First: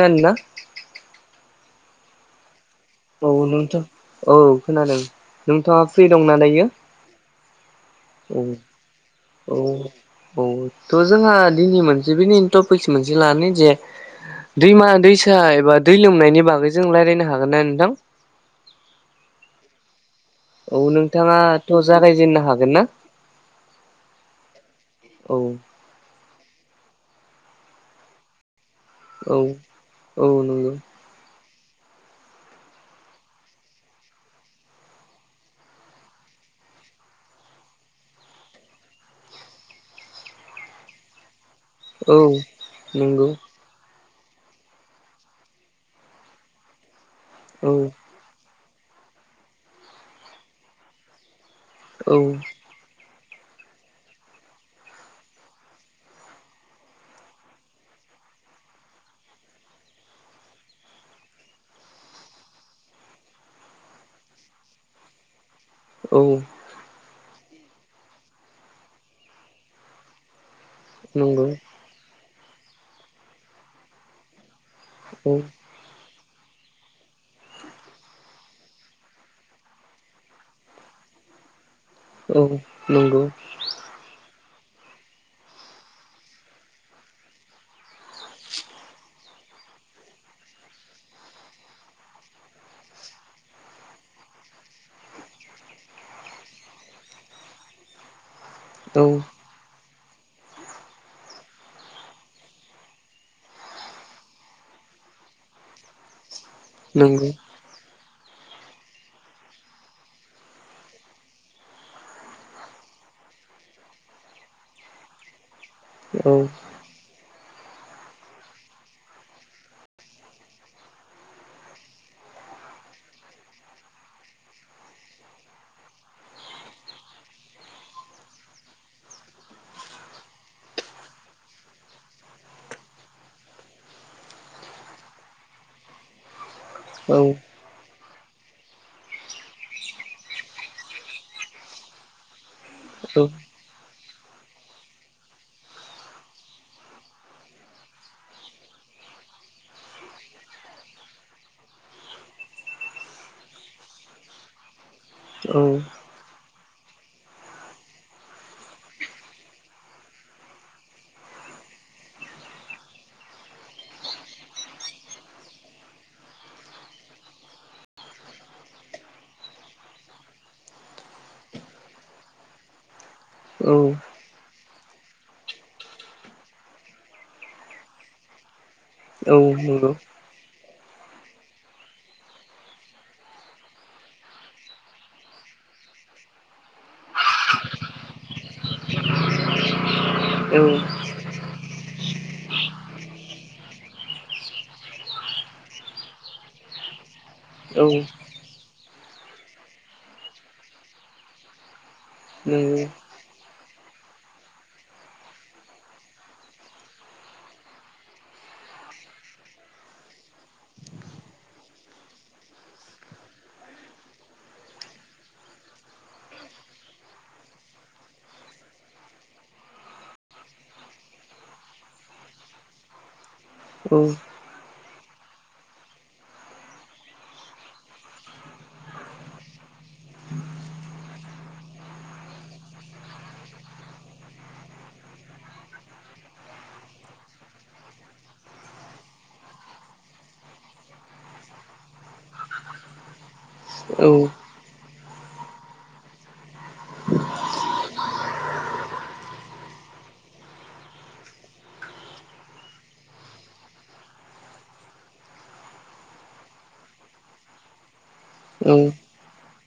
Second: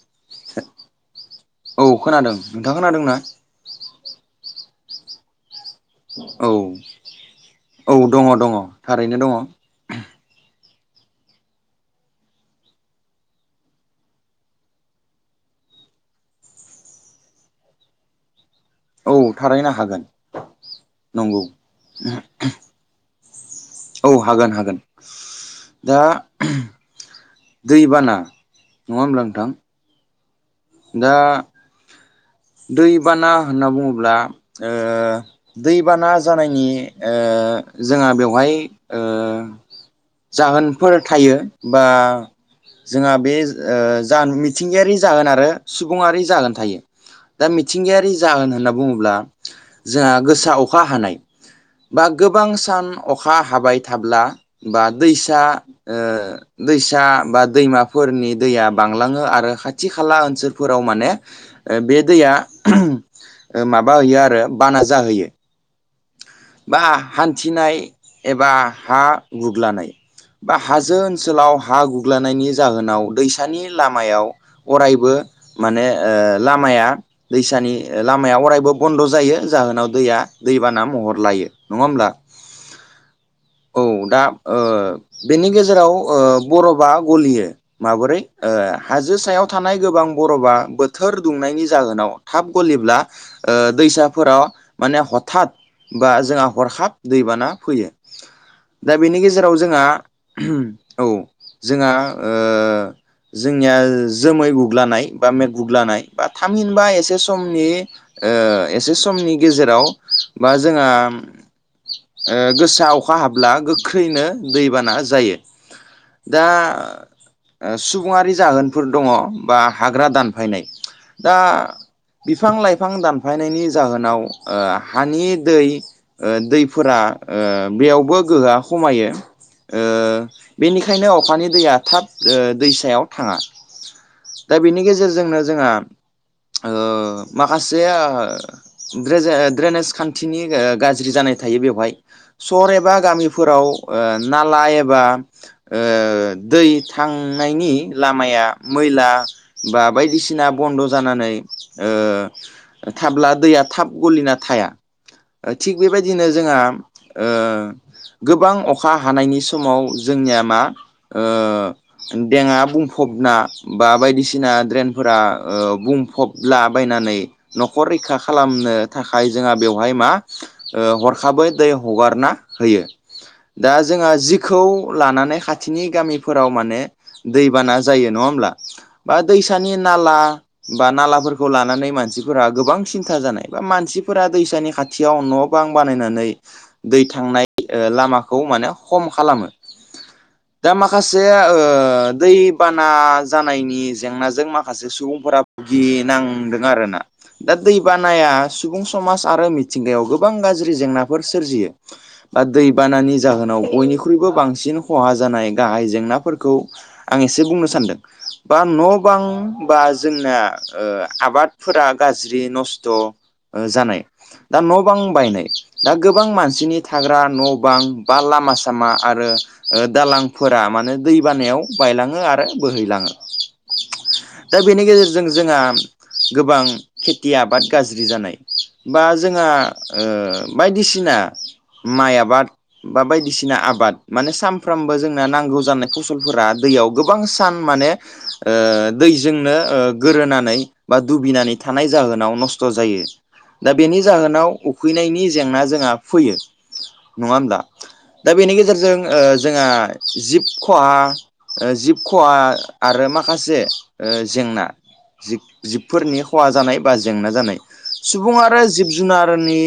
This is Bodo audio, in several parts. नना औ खोनादों नोंथां खोनादों ना औ नोंथ' औ खोनादों नोंथाङा फ्रि दंना औ दायो दङ औ दङ थारैनो दङ औ औ थ' जोंहा दिनै मोनसे बिनि टपिकस मोनसे लानो जे दैमा दैसा एबा दै लोमनायनि बागैजों रायज्लायनो हागोन ना नोंथां औ थारैनो हागोन औ नंगौ नोंथाङाथ' जागायजेननो हागोन ना औ हागोन हागोन औ दा दैबाना नङा होमब्ला औ नोंथां औ नंगौ दा दै बाना होनना बुङोब्ला दैबाना जानायनि जोंहा बेवहाय जाहोनफोर थायो बा औ जोंहा नंगौ बे ज मिथिंगायारि जागोन आरो सुबुङारि जागोन थायो दा औ मिथिंगायारि जाहोन होनना बुङोब्ला जोंहा गोसा अखा हानाय बा औ गोबां सान अखा हाबाय थाब्ला बा दैसा दैसा बा दैमाफोरनि दैया बांलाङो आरो खाथि खाला ओनसोलफोराव माने बे दैया माबा होयो आरो बाना जाहोयो औ बा हान्थिनाय एबा हा गुग्लानाय बा हाजो नंगौ ओनसोलाव हा गुग्लनि जाहोनाव दैसानि लामायाव अरायबो औ माने लामाया दैसानि लामाया अरायबो बन्द' जायो जाहोनाव दैया दैबाना महर लायो नङा होमब्ला? औ नंगौ औ दा बेनि गेजेराव बरफआ गलियो माबोरै हाजो सायाव थानाय गोबां बरफआ बोथोर दुंनायनि जाहोनाव थाब गलिब्ला दैसाफोराव माने ह थाद बा जोंहा हरखाब दैबाना फैयो दा औ बेनि गेजेराव जोंहा औ जोंहा जोंनिया जोमै गुग्लानाय बा मेट गुग्लानाय बा थामहिनबा एसे नंगौ समनि एसे समनि गेजेराव बा जोंहा गोसा अखा हाब्ला गोख्रैनो दैबाना जायो। औ दा सुबुङारि जाहोनफोर दङ बा हाग्रा दानफायनाय दा बिफां-लाइफां दानफायनायनि जाहोनाव हानि दै दैफोरा बेयावबो गोहोआ खमायो। ओ बेनिखायनो अखानि दैया थाब दैसायाव थाङा दा बेनि गेजेरजोंनो जोंहा ओ औ माखासेेआ [unintelligible] ड्रेनेस खान्थिनि गाज्रि जानाय थायो बेवहाय सहर एबा औ गामिफोराव नाला एबा दै थांनायनि लामाया मैला बा बायदिसिना बन्द' जानानै थाब्ला दैया थाब गलिना थाया थिग बेबायदिनो जोंहा गोबां अखा हानायनि समाव जोंनिया मा देंआ बुंफबना बा बायदिसिना ड्रेनफोरा बुंफबला बायनानै न'खर रैखा खालामनो थाखाय जोंहा बेवहाय मा हरखाबै दै हगारना होयो। दा औ जोंहा जि खौ लानानै खाथिनि गामिफोराव माने दैबाना जायो नङा होमब्ला। बा औ दैसानि नंगौ नाला बा नालाफोरखौ लानानै मानसिफोरा गोबां सिन्था जानाय बा मानसि फोरा दैसानि खाथियाव न' बां बानायनानै दै थांनाय लामाखौ माने खम खालामो नंगौ दा माखासे मोनसे दैबाना जानायनि जेंनाजों माखासे सुबुंफोरा भुगिनांदों आरोना दा दै बानाया सुबुं समाज आरो मिथिंगायाव गोबां गाज्रि जेंनाफोर सोरजियो। बा दैबानानि जाहोनाव बयनिख्रुइबो बांसिन खहा जानाय गाहाय जेंनाफोरखौ आं एसे बुंनो सान्दों बा न' बां बा जोंना आबादफोरा गाज्रि नस्थ' जानाय दा न' बां बायनाय दा गोबां मानसिनि थाग्रा न' बां बा लामा सामा आरो दालांफोरा माने दै बानायाव बायलाङो आरो बोहैलाङो। औ दा बेनि गेजेरजों जोंहा गोबां खेथि आबाद गाज्रि जानाय बा जोंहा बायदिसिना माइ आबाद बा बायदिसिना आबाद माने सानफ्रोमबो जोंना नांगौ जानाय फसलफोरा दैयाव गोबां सान माने दैजोंनो गोरोनानै बा दुबैनानै थानाय जाहोनाव नस्थ' जायो। दा बेनि जाहोनाव उखैनायनि जेंना जोंहा फैयो नङा होमब्ला? दा बेनि गेजेरजों जोंहा जिब खहा ओ जिब खहा आरो माखासे ओ जेंना जिब-जिबफोरनि खहा जानाय बा जेंना जानाय सुबुं आरो जिब जुनारनि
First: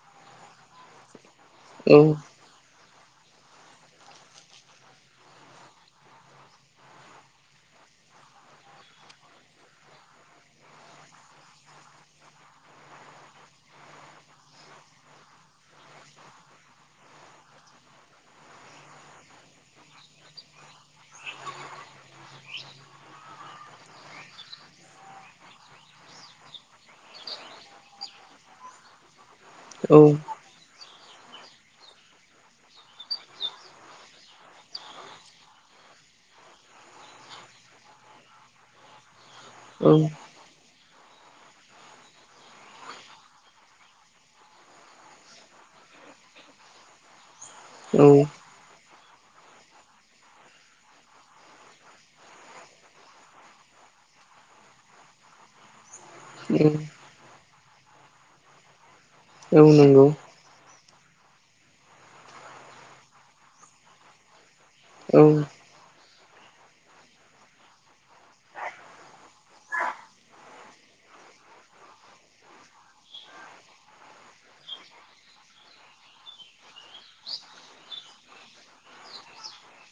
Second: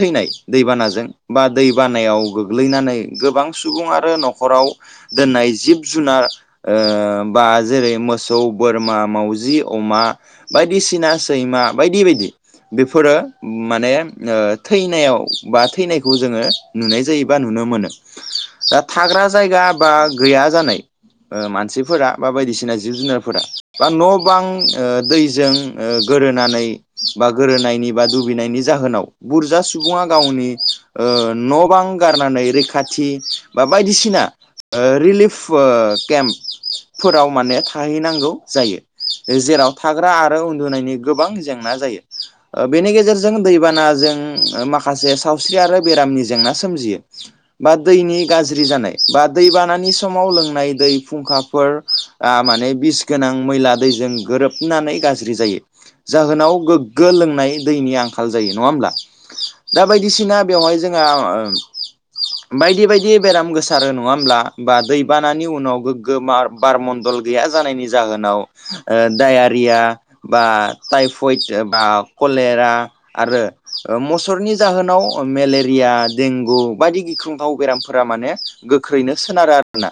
थैनाय दैबानाजों बा दैबानायाव गोग्लैनानै गोबां सुबुं आरो न'खराव दोननाय जिब-जुनार बा जेरै-मोसौ, बोरमा, मावाजि, अमा बायदिसिना सैमा बायदि बायदि बेफोरो माने ओ थैनायाव बा थैनायखौ जोङो नुनाय जायो बा नुनो मोनो। दा थाग्रा जायगा बा गैया जानाय ओ मानसिफोरा बा बायदिसिना जिब जुनारफोरा बा न' बां ओ दैजों ओ गोरोनानै बा गोरोनायनायनि बा दुगैनायनि जाहोनाव बुरजा सुबुङा गावनि ओ न' बां गारनानै रैखाथि बा बायदिसिना ओ रिलिफ केम्पफोराव माने थाहैनांगौ जायो। जेराव थाग्रा आरो उन्दुनायनि गोबां जेंना जायो। बेनि गेजेरजों दैबानाजों माखासे सावस्रि आरो बेरामनि जेंना सोमजियो। बा दैैनि गा जानाय बा दै बानानि समाव लोंनाय दै फुंखाफोर आ मानि बिस गोनां मैला दैजों गोरोबनानै गाज्रि जायो जाहोनाव गो ग्गो लोंनाय दैनि आंखाल जायो नङा होमब्ला? दा बायदिसिना बेवहाय जोंहा बायदि बायदि बेराम गोसारो नङा होमब्ला? बा दैबानानि उनाव गोगो मार बारमण्डल गैया जानायनि जाहोनाव दडायारिया बा टाइफइड बा कलेरा आरो मुसरनि जाहोनाव मेलेरिया देंगु बायदि गिख्रुंथाव बेराम फोरा माने गोख्रैनो सोनारो आरोोना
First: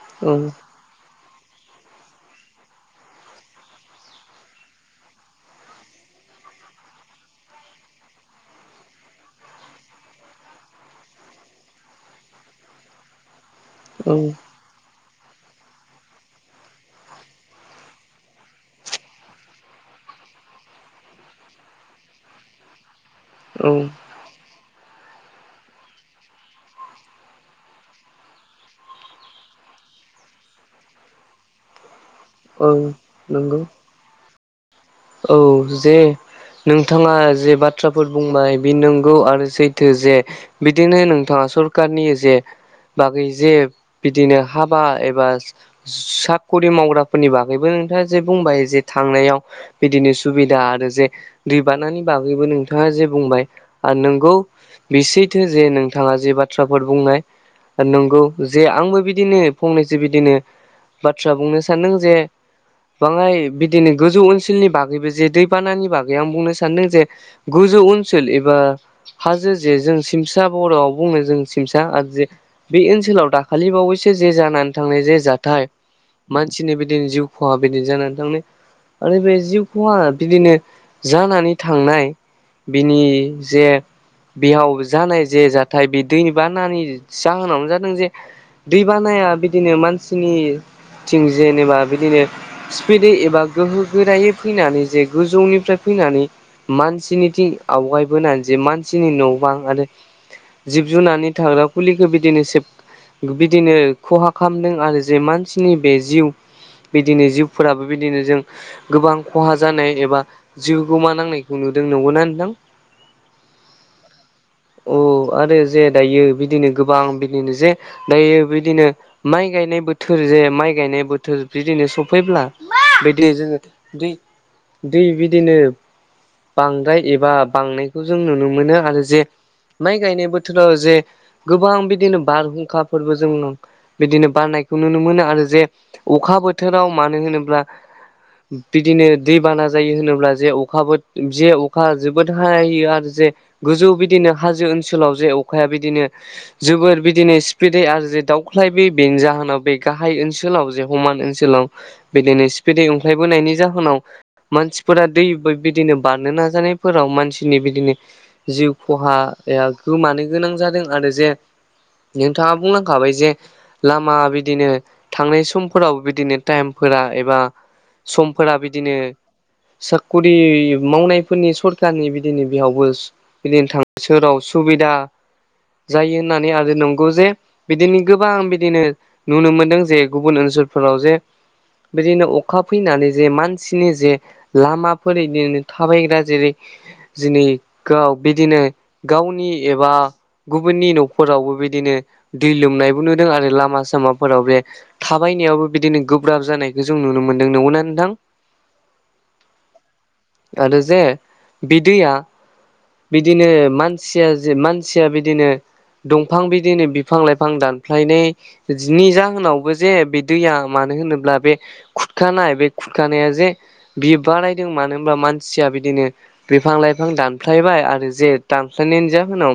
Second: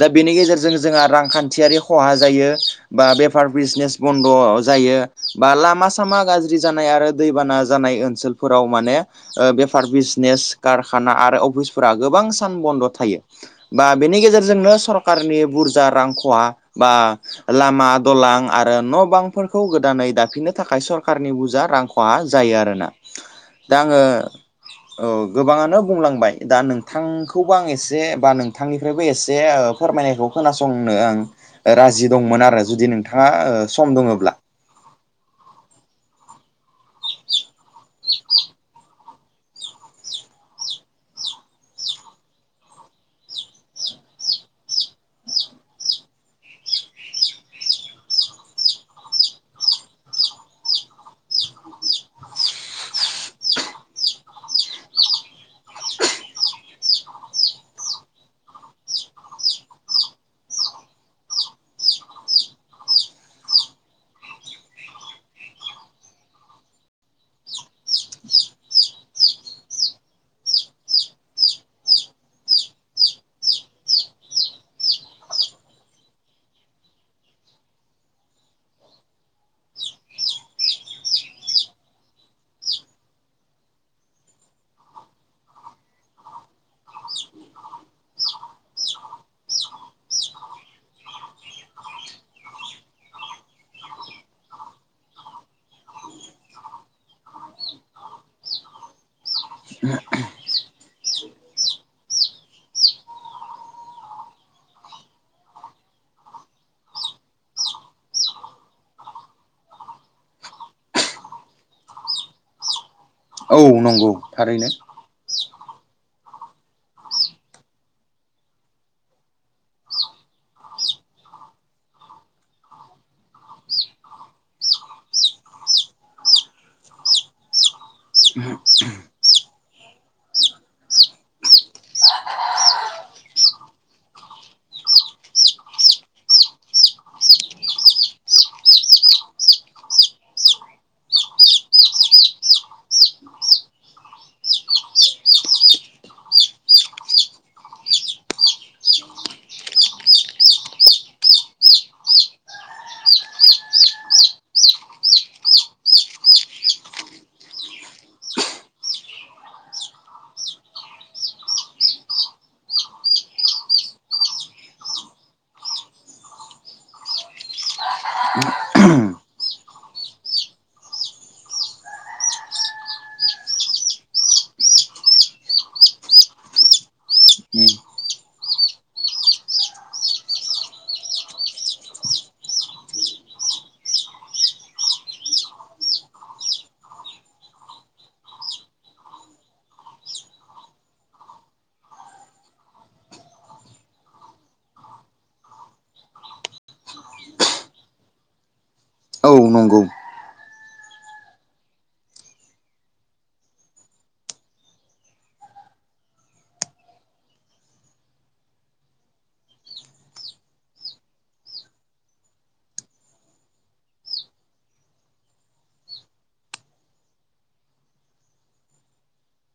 दा बेनि गेजेरजों जोंहा रांखान्थियारि खहा जायो बा बेफार बिजनेस बन्द' जायो बा लामा सामा गाज्रि जानाय आरो दैबाना जानाय ओनसोलफोराव माने ओ बेफार बिजनेस कारखाना आरो अफिसफोरा गोबां सान बन्द' थायो। बा बेनि गेजेरजोंनो सरकारनि बुरजा रां खहा बा लामा दलां आरो न' बांफोरखौ गोदानै दाफिननो थाखाय सरखारारनि बुरजा रां खहा जायो आरोना। दा आङो औ गोबाङानो बुंलांबाय दा नोंथांखौबो आं एसे बा नोंथांनिफ्रायबो एसे ओ फोरमायनायखौ खोनासंनो आं राजि दंमोन आरो जुदि नोंथाङा सम दङोब्ला। औ जे नोंथाङा जे बाथ्राफोर बुंबाय बे नों गौ आरो सैथो जे बिदिनो नोंथाङा सरखारनि जे बागै जे बिदिनो हाबा एबा साखरि मावग्राफोरनि बागैबो नोंथाङा जे बुंबाय जे थांनायाव बिदिनो सुबिदा आरो जे दैबानानि बागैबो नोंथाङा जे बुंबाय नोंगौ बि सैथो जे नोंथाङा जे बाथ्राफोर बुंनाय नंगौ जे आंबो बिदिनो फंनैसो बिदिनो बाथ्रा बुंनो सानदों जे बाङाय बिदिनो गोजौ ओनसोलनि बागैबो जे दैबानानि बागै आं बुंनो सानदों जे गोजौ ओनसोल एबा हाजो जे जों सिमसा बर'आव बुङो जों सिमसा आरो जे बे ओनसोलाव दाखालि बावैसो जे जानानै थांनाय जे जाथाय मानसिनि बिदिनो जिउ खहा बिदिनो जानानै थांनाय आरो बे जिउ खहा बिदिनो जानानै थांनाय बिनि जे बेयाव जानाय जे जाथाय बे दैनि बानानि जाहोनावनो जादों जे दै बानाया बिदिनो मानसिनि थिं जेनेबा बिदिनो स्पिडयै एबा गोहो गोरायै फैनानै जे गोजौनिफ्राय फैनानै मानसिनिथिं आवगायबोनानै जे मानसिनि न' बां आरो जिब जुननि थाग्रा खुलिखौ बिदिनो सेब बिदिनो खहा खालामदों आरो जे मानसिनि बे जिउ बिदिनो जिउफोराबो बिदिनो जों गोबां खहा जानाय एबा जिउखौ मा नांनायखौ नुदों नंगौना नोंथां? औ नंगौ थारैनो औ आरो जे दायो बिदिनो गोबां बिदिनो जे दायो बिदिनो माइ गायनाय बोथोर जे माइ गायनाय बोथोर बिदिनो सफैब्ला बिदिनो जोङो दै दै बिदिनो बांद्राय एबा बांनायखौ जों नुनो मोनो आरो जे माइ गायनाय बोथोराव जे गोबां बिदिनो बारहुंखाफोरबो जों बिदिनो बारनायखौ नुनो मोनो आरो जे अखा बोथोराव मानो होनोब्ला बिदिनो दै बाना जायो होनोब्ला जे अखाबो जे अखा जोबोद होयो आरो जे गोजौ बिदिनो हाजो ओन सोलाव जे अखाया बिदिनो जोबोर बिदिनो स्पिदै आरो जे दावख्लाय बोयो बेनि जाहोनाव बे गाहाय ओनसोलाव जे समान ओनसोलाव बिदिनो स्पिदै अंख्लायबोनायनि जाहोनाव मानसिफोरा दै बिदिनो बारनो नाजानायफोराव मानसिनि बिदिनो जिउ खहाया गोमानो गोनां जादों आरो जे नोंथाङा बुंनांखाबाय जे लामा बिदिनो थांनाय समफोराव बिदिनो टाइमफोरा एबा समफोरा बिदिनो साख्रि मावनायफोरनि सरखारनि बिदिनो बेयावबो बिदिनो थां सोराव सुबिदा जायो होननानै आरो नंगौ जे बिदिनो गोबां बिदिनो नुनो मोनदों जे गुबुन ओनसोलफोराव जे बदिनो अखा फैनानै जे मानसिनि जे लामाफोर बिदिनो थाबायग्रा जेरै जिनै गाव बिदिनो गावनि एबा गुबुननि न'फोरावबो बिदिनो दै लोमनायबो नुदों आरो लामा सामाफोराव बे थाबायनायावबो बिदिनो गोब्राब जानायखौ जों नुनो मोनदों नंगौना नोंथां? उम औ नंगौ आरो जे बि दैया बिदिनो मानसिया जे मानसिया बिदिनो दंफां बिदिनो बिफां लाइफां दानफ्लायनाय जि नि जाहोनावबो जे बे दैया मानो होनोब्ला बे खुरखानाय बे खुरखानाया जे बियो बारायदों मानो होनबा मानसिया बिदिनो बिफां लाइफां दानफ्लायबाय आरो जे दानख्लायनायनि जाहोनाव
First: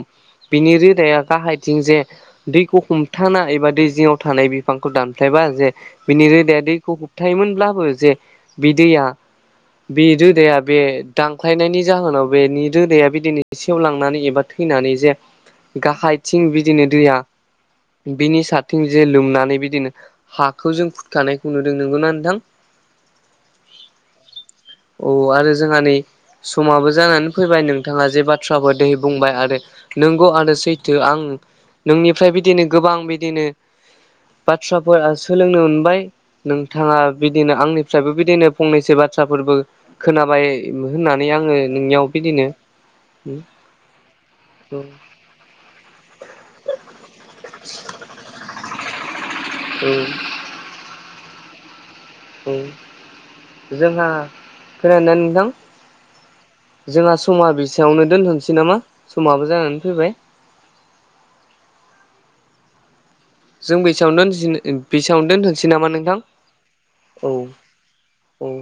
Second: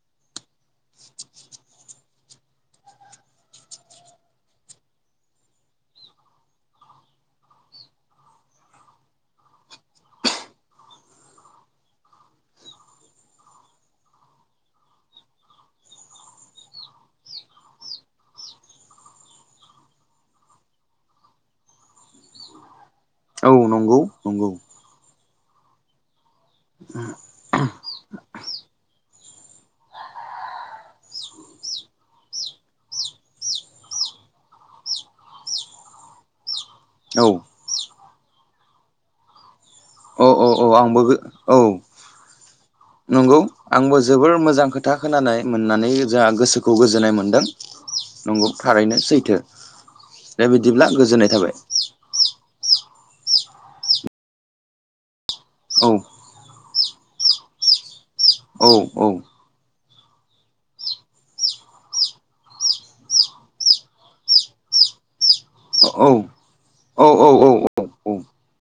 बिनि रोदाया गाहायथिं जे दैखौ हमथानानाय एबा दै जिङाव थानाय बिफांखौ दानफ्लायबा जे बिनि रोदाया दैखौ होबथायोमोनब्लाबो जे बि दैया बे रोदाया बे दांख्लायनायनि जाहोनाव बेनि रोदाया बे दिनै सेवलांनानै एबा थैनानै जे गाहायथिं बिदिनो दैया बिनि सारथिं जे लोमनानै बिदिनो हाखौ जों फुुरखानायखौ नुदों। नंगौना नोंथां? औ नंगौ नंगौ औ आरो जोंहा नै समाबो जानानै फैबाय नोंथाङा जे बाथ्राबो दहै बुंबाय आरो नोंगौ आरो सैथो आं नोंनिफ्राय बिदिनो गोबां बिदिनो बाथ्राफोरा सोलोंनो मोनबाय नोंथाङा औ बिदिनो आंनिफ्रायबो बिदिनो फंनैसो बाथ्राफोरबो औ औ खोनाबाय औ आंबो होननानै औ आङो नोंनियाव बिदिनो नंगौ आंबो जोबोर मोजां खोथा खोनानाय मोननानै जोंहा गोसोखौ गोजोननाय मोनदों। नंगौ थारैनो सैथो। औ। दे बिदिब्ला गोजोननाय थाबाय। उम जोंहा खोनादोंना नोंथां? औ जोंहा समा बेसेयावनो दोनथ'सै औ नामा औ समाबो जानानै फैबाय। जों बेसेयावनो दोन बेसेयावनो दोनथ'नोसै नामा औ नोंथां। औ [inaudible] औ।